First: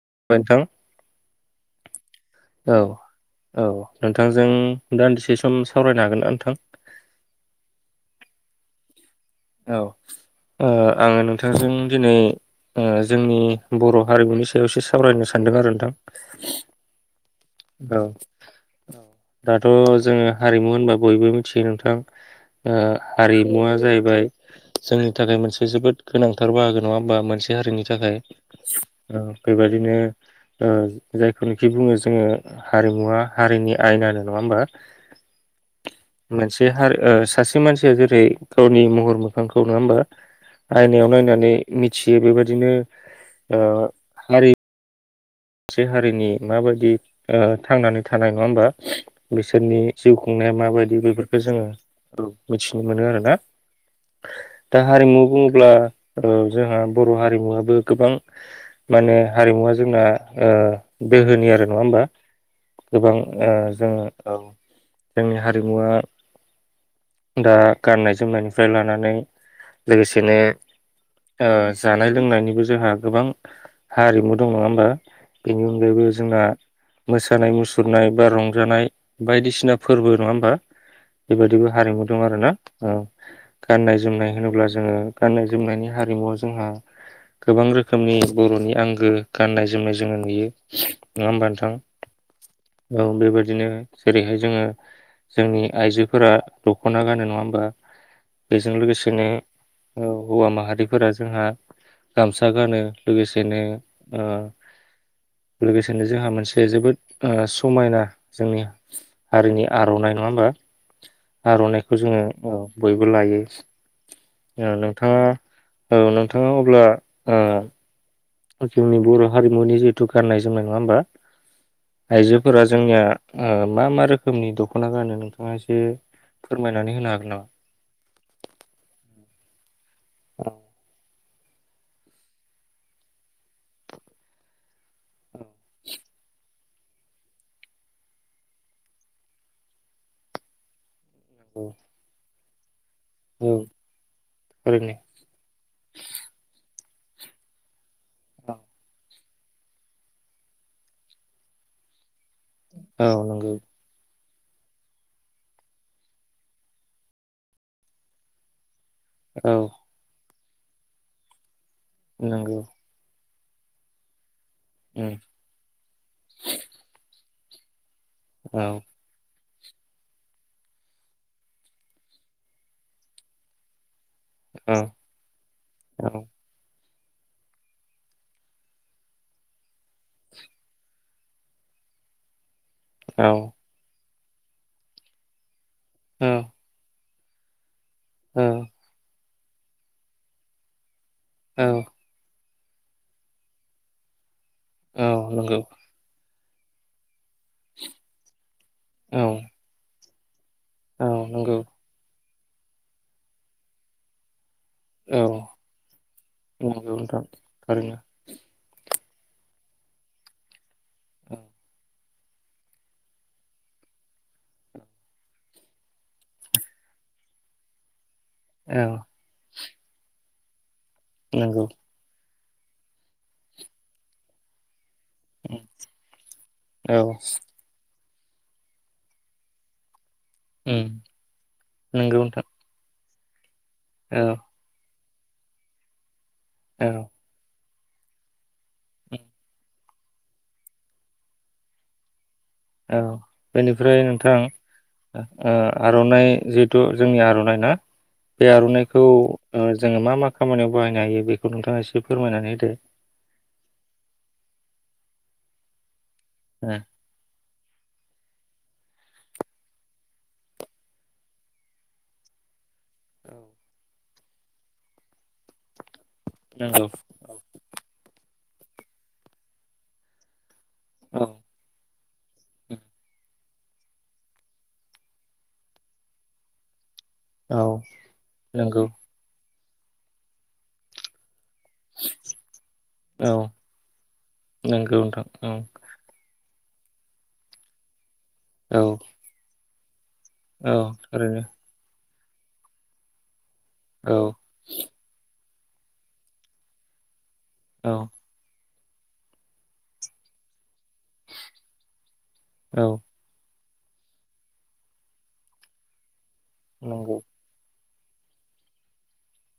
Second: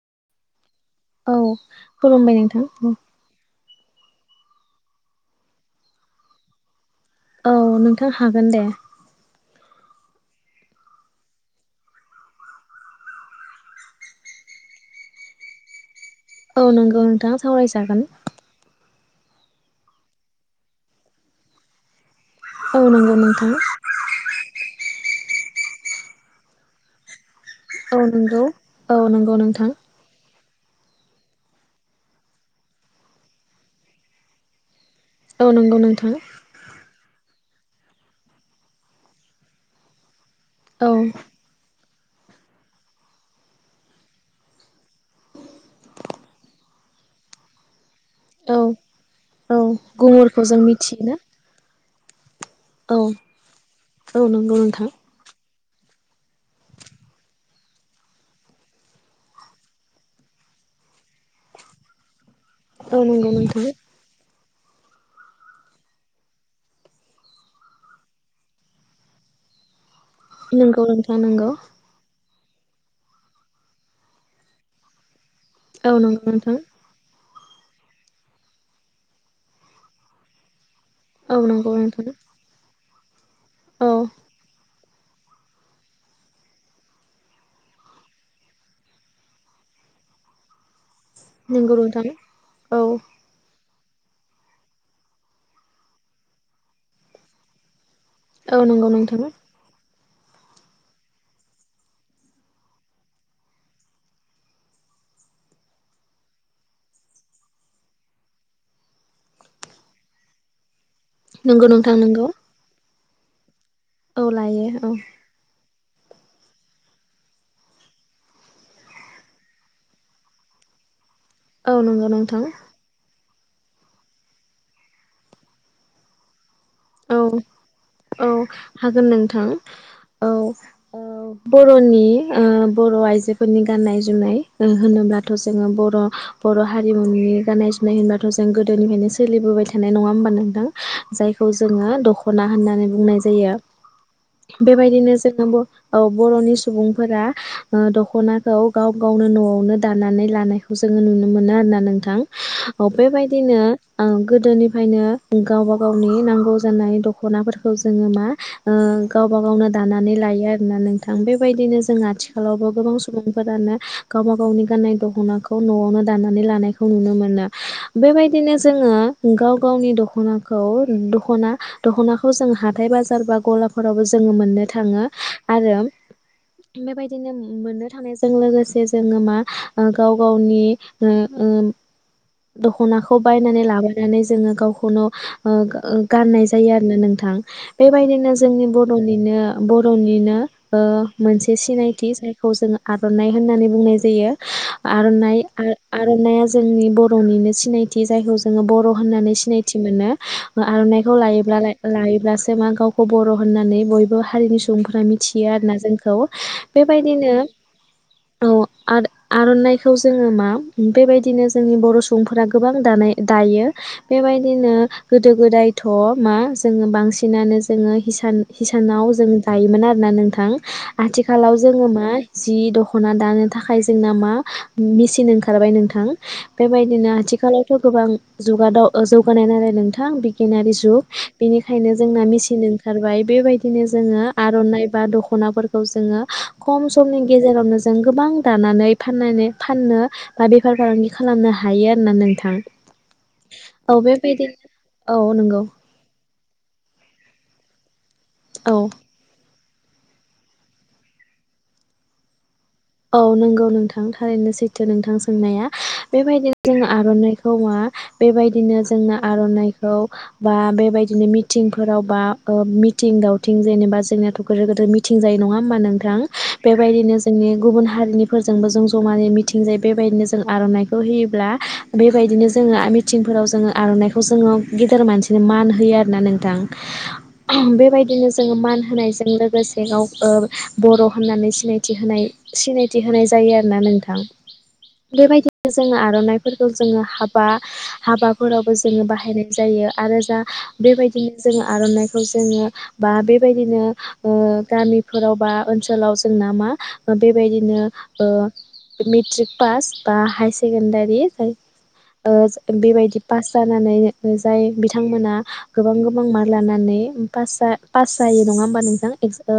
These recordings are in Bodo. [unintelligible] नोंथां। औ खुलुमबाय नोंथां। औ औ नोंथांजों दान्दिसे सम सावरायनो हागोन ना नोंथां? औ नोंथां हागोन दे। औ ओ आङो नोंथांजों दिनै ओ जोंनि बर' हारिमुनि सायाव एसे सावरायनो सानदों आरो नोंथां। औ नंगौ नोंथां। औ सावरायजागोन दाथ' जोङो हारिमु होनबा बयबो मिथियो नोंथां। ओ औ नंगौ नोंथां हारिमुवा जाहैबाय जों थाखाय मोनसे जोबोद गोनांथार बाहागो नङा होनबा? मोनसे हारिनि औ थाखाय नंगौ औ ओ नंगौ नोंथां बेबादिनो ओ जायखौनोखि बुङो जोङो हारिमुवा हारिनि आयनानो नङा होमबा? औ नंगौ नोंथां मोनसे हा ओ सासे सासे मानसिया जेरै गावनि महर मोखांखौ नङा होमबा? औ आयनायाव नायनानै मि थियो बेबायदिनो ओ हारि मोनसे हारिनि माबायदि ओ थांनानै थानाय नङा औ होमबा औ बिसोरनि जिउ गुमुरखौ खुंनाया जों माबायदि मिथियोना बेफोरखौ जोङो औ मिथिनो औ मोनो आरोना औ नंगौ दा नोंथां हारिमु बुङो अब्ला ओ जोंहा बर' हारिमुवाबो गोबां माने हारिमुवा जोंना ओ गोहोनि आरो नङा होमबा? औ गोबां नंगौ ओ नोंथां जोङो औ। जोंनि हारिमुवा दा गाननाय जोमनायनिफ्राय लानानै लोगोसेनो नंगौ नोंथां नंगौ जानाय ओ लोंनायनि जोंहा गोबां हारिमु दं नङा होमबा? बेनि औ अनगायैबो नंगौ जोंना नोंथां मोसौ मोसानाय मुसुरनाय बा रंजानाय बायदिसिना फोरबो नङा होमबा? औ बेबायदिबो नंगौ नोंथां हारिमु दं आरोना। औ औ गाननाय जोमनाय होनोब्ला जोङो गाननाय जोमनायनि हारिमुवा जोंहा गोबां रोखोमनि बर'नि आंगो गाननाय जोमनाय जोङो नुयो। नङा होनबा नोंथां औ बेबायदिनो जेरैहाय जोङो जोंनि आइजोफोरा दख'ना गानो‌ नङा होमबा? औ बेजों नंगौ नोंथां लोगोसेनो औ हौवा माहारिफोरा जोंहा गामसा गानो लोगोसेनो ओ लोगोसेनो जोंहा मोनसे जोबोद ओ समायना जोंनि हारिनि आर'नाइ नङा होमबा? नंगौ नोंथां आर'नाइखौ जोङो नंगौ औ बय बो लायो। औ लायो औ। नोंथाङा ओ नोंथाङा अब्ला ओ जोंनि बर' हारिमुनि जिथु गाननाय जोमनाय नङा होमबा? औ नंगौ नोंथां आइजोफोरा जोंनिया ओ मा मा रोखोमनि दख'ना गानो नोंथाङा एसे फोरमायनानै होनो औ हागोन नामा? औ हागोन नों थां। औ औ बर'नि ओ बर' आइजोफोरनि गाननाय-जोमनाय ओ होनोब्ला जोङो बर'-बर' हारिमुनि गाननाय-जोमनाय होनबाथ' जों गोदोनिफ्रायनो सोलिबोबाय थानाय । नङा होमबा नोनथां? जाय औ जोङो दख' ना होननानै बुंनाय औ जायो। ओरैनो बेबायदिनो जोङो बर'नि औ बर' सु बुंफोरा दख'नाखौ गाव गावनो न'आवनो दानानै लानायखौ जोङो नुनो मोनो आरोना नोंथां। औ बेबायदिनो ओं गोदोनिफायनो गावबा गाव नि नांगौ जानाय दख'नाफोरखौ जोङो मा ओ गावबा औ गावनो दानानै लायो आ रोना नोंथां । बेबायदिनो जों नंगौ आथिखालावबो गोबां सुबुं फोरानो गावबा गावनि गाननाय उम दख'नाखौ न'आवनो दिनानै लानायखौ नुनो मोनो। बेबायदिनो औ जोङो गाव गावनि दख'ना खौ दख'ना-दख'नाखौ जों हाथाय-बाजार बा गलाफोराव जोङो मोननो औ थाङो आरो औ बेबायदिनो मोननो थानायजों लोगोसे जोङो मा ओ गाव गावनि ओ ओम दख'नाखौ बायनानै लाबो । नानै जोङो गावखौन' ओ गा ओ औ गाननाय जायो आरोना नोंथां । थां बेबायदिनो औ जोंनि बर'निनो बर'निनो ओ मोनसे औ सिनायथि [unintelligible] खौ जों आर'नाइ होननानै बुंनाय जायो । औ आर'नाइ नंगौ ओ आर'नाइया जोंनि बर'निनो सिनायथि जायखौ ज ङो बर' औ होननानै सिनायथि मोनो। ओ औ आर'नाइखौ नंगौ लायोब्लाय लायोब्लासो [unintelligible] गावखौ बर' होननानै बयबो हारिनि स सुबुंफोरा औ मिथियो आरोना जोंखौ। नंगौ नोंथां बेबायदिनो थारैनो औ आर आर'नाइखौ जोङो मा बेबायदिनो जोंनि बर' सु सुबुंफोरा गोबां दानाय दायो बेबायदिनो गोदो गोदायथ' मा जोङो बांसिनानो जोङो हिसान औ हिसानाव जों दायोमोन आरोना नोंथां। थां आथिखालाव नंगौ जोङो मा जि दख'ना दानो थाखाय जोंना मा मेसिन उम ओंखारबाय नोंथां औ बेबायदिनो आथिखालावथ' गोबां जुगादाव ओ जौगानाय नालाय नोंथां थां बि केणारि उम जुग बेनिखायनो नंगौ जोंना नोंथां मिसिन ओं थारबाय बेबायदि थिनो जोङो औ आर'नाइ बा दख'नाफोरखौ जोङो खम औ समनि गेजेरावनो जों गोबां दानानै फाननानै फाननो बा बेफार फालांगि खालामनो हायो आरो ना नों थां औ औ बेनिफ्राय नोंथां बेबायदि ओ आरना नाइ जिहेतु जोंनि आर'नाइना बे औ आर'नाइखौ ओ जोङो मा मा खामानियाव बाहायनो हायो बेखौ नोंथाङा एसे फोरमायनानै हो दो। औ नंगौ नोंथां थारैनो सैथो नोंथां सोंनाया बेबायदिनो जोङो आर'नाइखौ मा बेबायदिनो जोङो आर'नाइखौ बा बेबायदिनो मिटिंफोराव बा ओ मि थिं दावथिं जेनेबा जोङो थ' गोदोर गोदोर मिथिं जायो नङा होमबा नोंथां नंगौ बेबायदिनो जोंनि गुबुन हारिनिफोरजोंबो जों ज'मायै मिथिंजायो बेबायदिनो जोङो आर'नाइखौ औ होयोब्ला बेबायदिनो जोङो आ मिथिंफोराव जोङो आर'नाइखौ जोङो गेदेर मानसिनो मान होयो आरोना नोंथां। औ बेबायदिनो जोङो मान नंगौ होनायजों लोगोस बेंआव ओ बर' होननानै सिनायथि होनाय सिनायथि होनाय औ जायो आरोना नोंथां। नंगौ नोंथां औ बेबायदिनो जोङो आर'नाइ फोरखौ जोङो हाबा हाबा फोरावबो औ जोङो बाहायनाय जायो। आरो जा औ बेबायदिनो ओरैनो जोङो आर'नाइ जोङो बा बे बायदिनो औ ओ गामिफोरावबा ओनसोलाव जोंना मा बेबायदिनो औ ओ मिट्रिक पास बा हायस सेकेन्डारि जाय ओ जो औ बेबायदि पास जानानै ओ जाय बिथांमोना गोबां गो बां मार्क लानानै नंगौ फासआ पास जायो नङा होमबा नोंथां। एस ओ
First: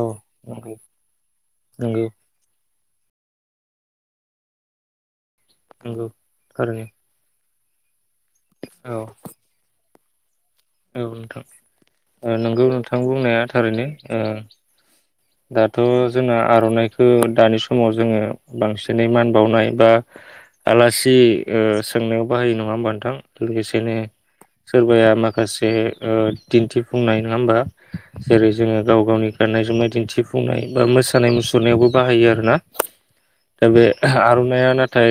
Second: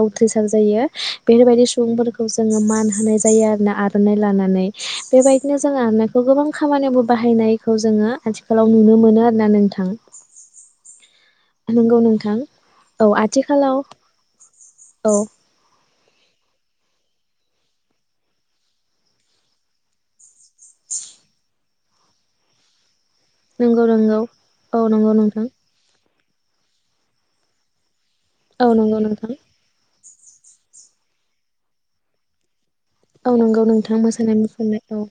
औ उथ्रिसार नंगौ जायो बेफोरबायदि सु नंगौ सुबुंफोरखौ जोङो मान होनाय जायो आरो ना आर'नाइ लानानै। बेबायदिनो जोङो नंगौ आरनायखौ गोबां थारैनो खामानियावबो बाहायनाय खौ जोङो आथिखालाव नुनो औ मोनो आरो ना नोंथां। थां नंगौ ओ नोंथां नोंगौ नोंथां औ बुंनाया आथिखालाव थारैनो ओ औ थ' जोंना आर'नाइखौ दानि समाव जोङो बांसिनै मान बावनाय बा आलासि ओ सोंनायाव बाहायो नङा होमबा नोंथां। नंगौ लोगोसेनो नंगौ औ नंगौ नोंथां। ए ओ दिन्थिफुंनाय नङा होमबा? जेरै औ जोङो नंगौ गाव गावनि नोंथां गाननाय जोमनाय दिन्थि फुंनाय बा मोसानाय मुसुरनायावबो बाहायो आरो ना। औ नंगौ दा बे नोंथां मोसानाय आर'नाइआ मुसुरनाय औ नाथाय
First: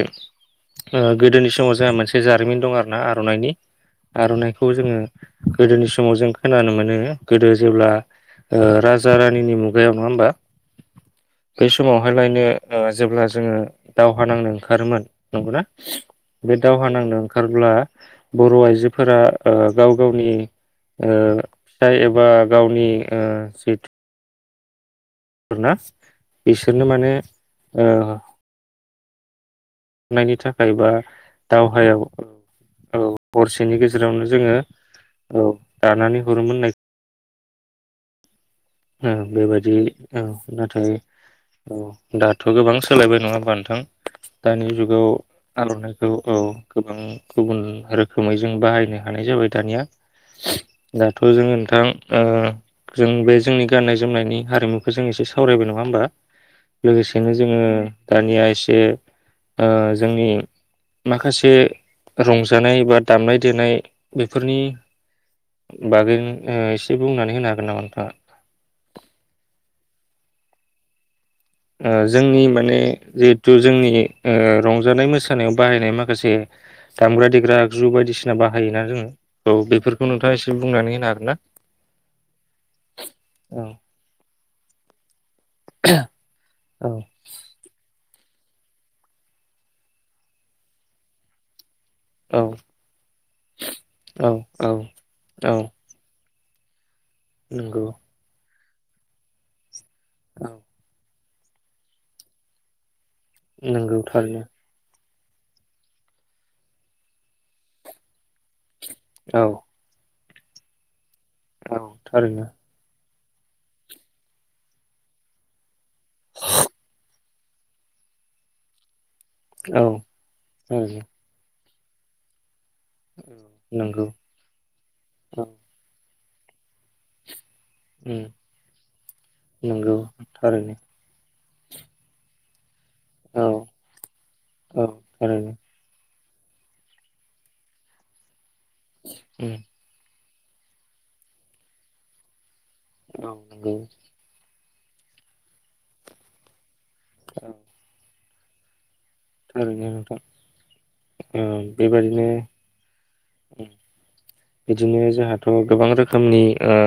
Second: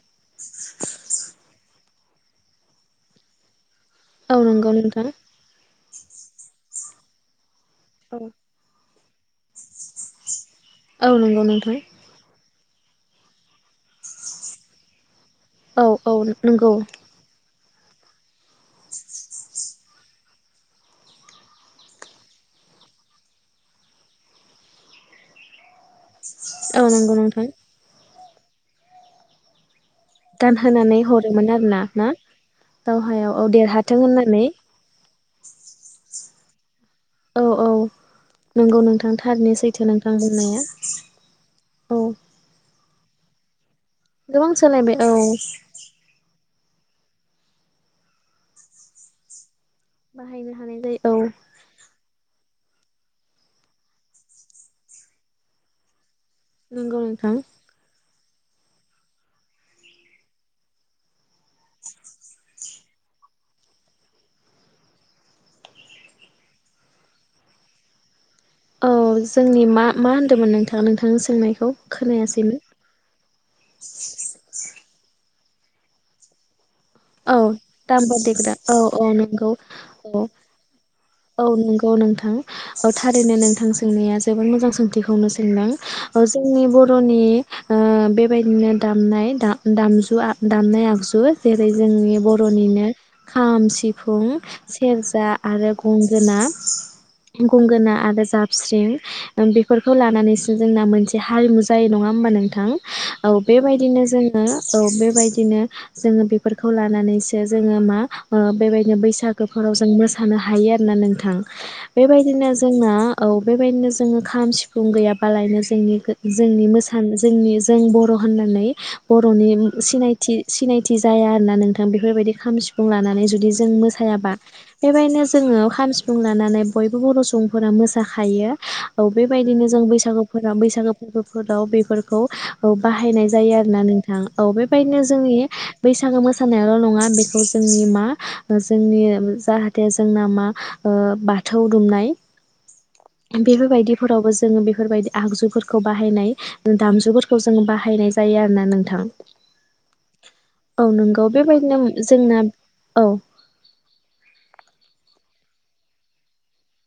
ओ गोदोनि समाव जोंहा मोनसे जारिमिन दं आरोना आर'नाइनि। औ आर'नाइखौ नंगौ जोङो नोंथां गोदोनि समाव जों खोनानो मोनो गोदो जेब्ला औ राज जा रानिनि मुगायाव नङा होमबा? औ नंगौ बे नोंथां समावहायलायनो ओ जेब्ला जोङो दावहा नांनो ओंखारोमोन नंगौना औ औ बे नंगौ दावहा नांनो ओंखार अब्ला बर' आइजोफोरा ओ ‌ गावगावनि ओ फिसाइ एबा गावनि ओ जिथु रो ना? औ बिसोरनो नंगौ माने नोंथां ओ हरनायनि थाखाय बा गानहोनानै हरोमोन आरो ना दावहायाव ना? दावहायाव औ हरसेनि देरहाथों गेजेरावनो होननानै। जोङो औ दानानै हरोमोन नाय औ औ। नंगौ औ नोंथां थारैनो बेबायदि सैथो नोंथां औ बुंनाया नाथाय औ दाथ' गोबां सोलायबाय नङा होमबा नोंथां? गोबां दानि सोलायबाय जुगाव औ आर'नाइखौ औ। गोबां गुबुन रोखोमै जों बाहायनो हानाय जाबाय दानिया। बाहायनो हानाय जायो औ दाथ' जोङो नोंथां ओ जों बे जोंनि गाननाय जोमनायनि हारिमुखौ जों एसे सावरायबाय नङा होमबा? नंगौ लोगोसेनो नोंथां जोङो दानिया एसे ओ जोंनि माखासे ए रंजा जानाय बा दामनाय देनाय बेफोरनि बागै ओ एसे बुंनानै होनो हागोन नामा नोंथाङा? औ जोंनि मा मा होनदोंमोन नोंथाङा नोंथां सोंनायखौ ओ जोंनि खोनायासैमोन माने जिहेथु जोंनि उम रंजानाय मोसा नायाव बाहायनाय माखासे दामग्रा औ देग्रा आगजु दामग्रा बायदिसिना देग्रा औ बाहायोना औ जोङो नंगौ बेफोरखौ औ नोंथाङा एसे बुंनानै होनो हागोन ना? औ नंगौ नोंथां औ थारैनो औ नोंथां सोंनाया जोबोद मोजां सोंथिखौनो सों दों ओ जोंनि औ बर'नि ओ बे बेबायदिनो दामनाय दा-दामजु आ दामनाय आगजु जेरै जोंनि औ बर'निनो खाम औ सिफुं औ सेरजा औ आरो गंगोना। नंगौ गंगोना आरो जा स्रिं ओ बे फोरखौ लानानैसो औ जोंना मोनसे। बे हारिमु जायो नङा होमबा नोंथां। औ नंगौ बेबायदिनो थारैनो जोङो औ बेबाय बिदिनो जोङो बे फोरखौ लानानैसो जोङो मा बेबाय औ बैसागोफोराव जों मोसानाय थानो हायो आरो ना नोंथां। थां थारैनो बेबायदिनो जोंना। औ बेबायदिनो जोङो खाम सिफुं गैयाबालायनो जोंनि। गो जोंनि मोसानो जोंनि जों बर' होननानै। बर'नि औ सिनायथि-सिनायथि थारैनो आरोना नोंथां बेफोरबायदि खाम सि फुं लानानै जुदि जों नंगौ मोसायाबा बेबायदिनो जोङो खाम सि फुं लानानै बयबो बर' सुब फोरा उम मोसाखायो औ बेबायदिनो जों नंगौ बैसागुफोरा थारैनो बैसागुफोरबो फोराव बेफोरखौ औ बाहायनाय औ जायो आरो ना नोंथां औ बेबायदिनो जोंनि बैसागो मोसानायावल नङा बेखौ जोंनि मा जोंनि उम जाहाथे जोंना मा। ओ बाथौ दुमनाय। औ नंगौ बेफोरबायदिफोरावबो जोंङो बेफ बेफोरबायदि आगजुफोरखौ बाहायनाय दामजुफोरखौ औ जों बाहायनाय ज जायो आरोना नोंथां। थारैनो नोंथां औ नोंगौ बेबायदिनो जोंना औ। बिदिनो जोंहाथ गोबां रोखोमनि ओ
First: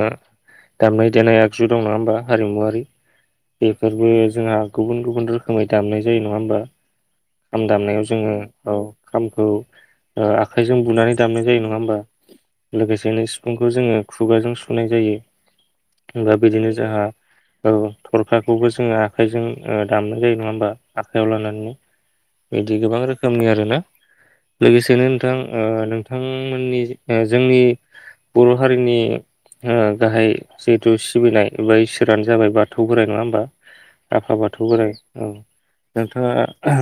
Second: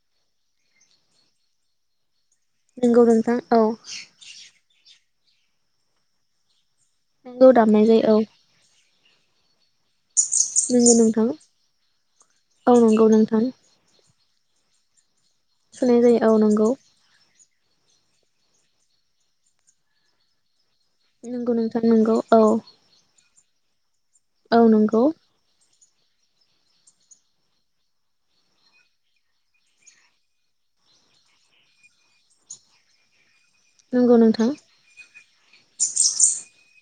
दामनाय देनाय आगजु दं नङा होमबा। हारिमुआरि नंगौ नोंथां औ बेफोरबो जोंहा गुबुन-गुबुन रोख खोमाय दामनाय जायो नङा होमबा। नंगौ खाम दामनाय दामनायाव जायो औ जोंङो औ खामखौ ओ आखाइजों नंगौ बुनानै नोंथां दामनाय जायो नंङा होमबा औ नंगौ लोगोसेनो नोंथां सिफुंखौ जोंङो खुगाजों सुनाय जायो। सुनाय जायो दा औ नोंगौ बिदिनो जोंहा औ थरखाखौबो जोंङो आखाइजों ओ दामनाय जायो नंङा होमबा आखाइयाव नोंगौ लानानै नोंथां नोंगौ बिदि गोबां रोखोमनि आरोना औ नंगौ लोगोसेनो नोंथां‌‌ ओ ओ नोंथांमोननि ओ जोंनि बर' हारिनि ओ गाहाय जिहेथु सिबिनाय एबा इसोरानो जाबाय बाथौ बोराइ नंङा होमबा नंगौ आफा नोंथां बाथौ बोराइ औ नोंथांङा अ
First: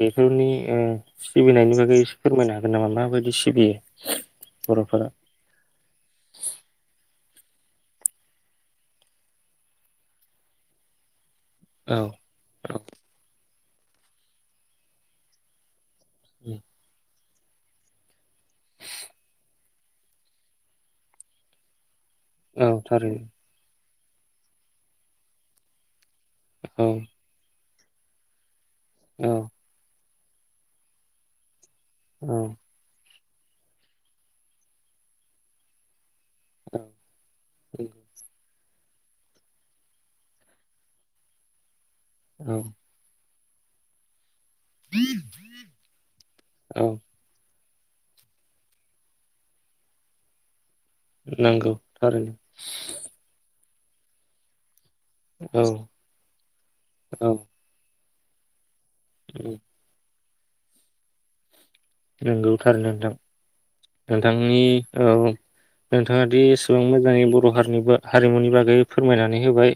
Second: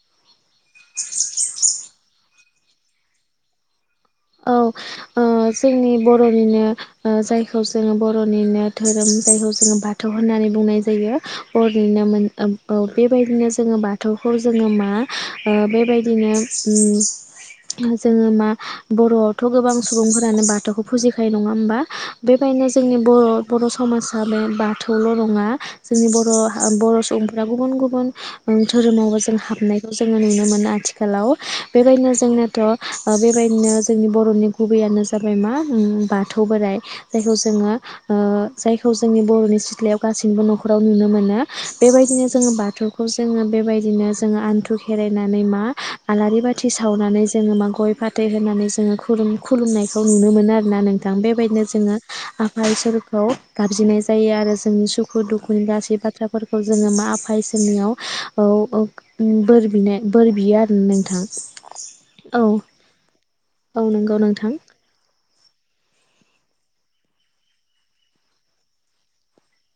बेफोरनि ओ सिबिनायनि बागैसे फोरमायनो हागोन नामा माबायदि सिबियो औ बर'फोरा ओ जोंनि बर'निनो ओ जाय खौ जोंङो बर'निनो धोरोम जायखौ जोंङो बाथौ होननानै बुंनाय जायो औ अरिना मोन ओम औ बेबायदिनो जों बाथौखौ जोंङो मा ओ बेबाय दिनो उम जोंङो मा बर'आवथ' गोबां सुबुंफोरानो बाथौखौ फुजिखायो नंङा होमबा बेबायदिनो औ जोंनि थारैनो बर' बर'स समाजा बे बाथौल नंङा जोंनि बर' हा औ बर' सुबुंफोरा गुबुन गु बुन धोरोमावबो औ जों हाबनायखौ ज जोंङो नुनो मोनो आथिखालाव बेबायदिनो औ जोंनोथ' ओ बेबायदिनो जोंनि बर'नि गुबैयानो जाबाय मा उम बा थौ बोराइ जायखौ जोंङो ओ जायखौ जोंनि बर'नि सिथ्लायाव गासैबो न'खराव नुनो मोनो बेबायदिनो जोंङो औ बाथौखौ जोंङो बेबायदिनो जों आनथु खेरायनानै मा आलारि बाथि औ सावनानै जों मा गय फाथै होनानै जोंङो खुलुम खुलुमनायखौ नुनो मोनो आरो होनना नोंथां बेबायदिनो नंगौ जोङो थारैनो आफा इसोरखौ गाबज्रिनाय जायो आरो जोंनि सु दुखु दुखुनि औ गासै बाथ्राफोरखौ जोङो मा औ आफा इसोरनियाव औ औ। उम बोर बिनो बोर बियो आरोना नोंथां। औ नंगौथार नोंथां। औ नंगौ नोंथां नोंथांनि ओ औ नोंथाङा दि एसेबां मोजाङै बर' हारिनिबो हारिमुनि बागै फोरमायनानै होबाय।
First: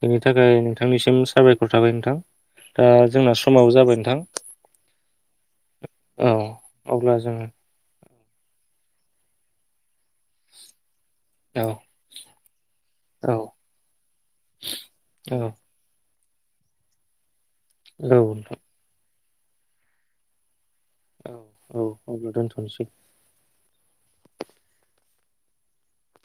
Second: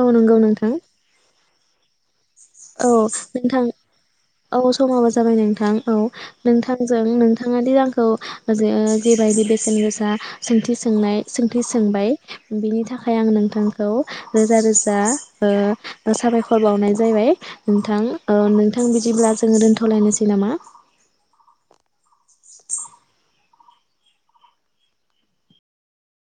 औ बेनि नंगौ थाखाय नोंथां नोंथांनिसिम साबायखर। खर थाबाय नोंथां। दा औ जोंना नोंथां समाबो जाबाय नोंथां औ समाबो जाबाय नोंथां औ। नोंथांजों अब्ला जोङो नोंथाङा दि रां खौ जेबायदि बेसेन गोसा सोंथि सोंनाय सोंथि औ सोंबाय बिनि थाखाय आं औ नोंथांखौ रोजा रोजा औ ओ साबायखर बावनाय जायबाय नोंथां ओ नोंथां बिदिब्ला जोङो दोन्थ'लायनोसै नामा? औ औ अब्ला दोनथ'नोसै।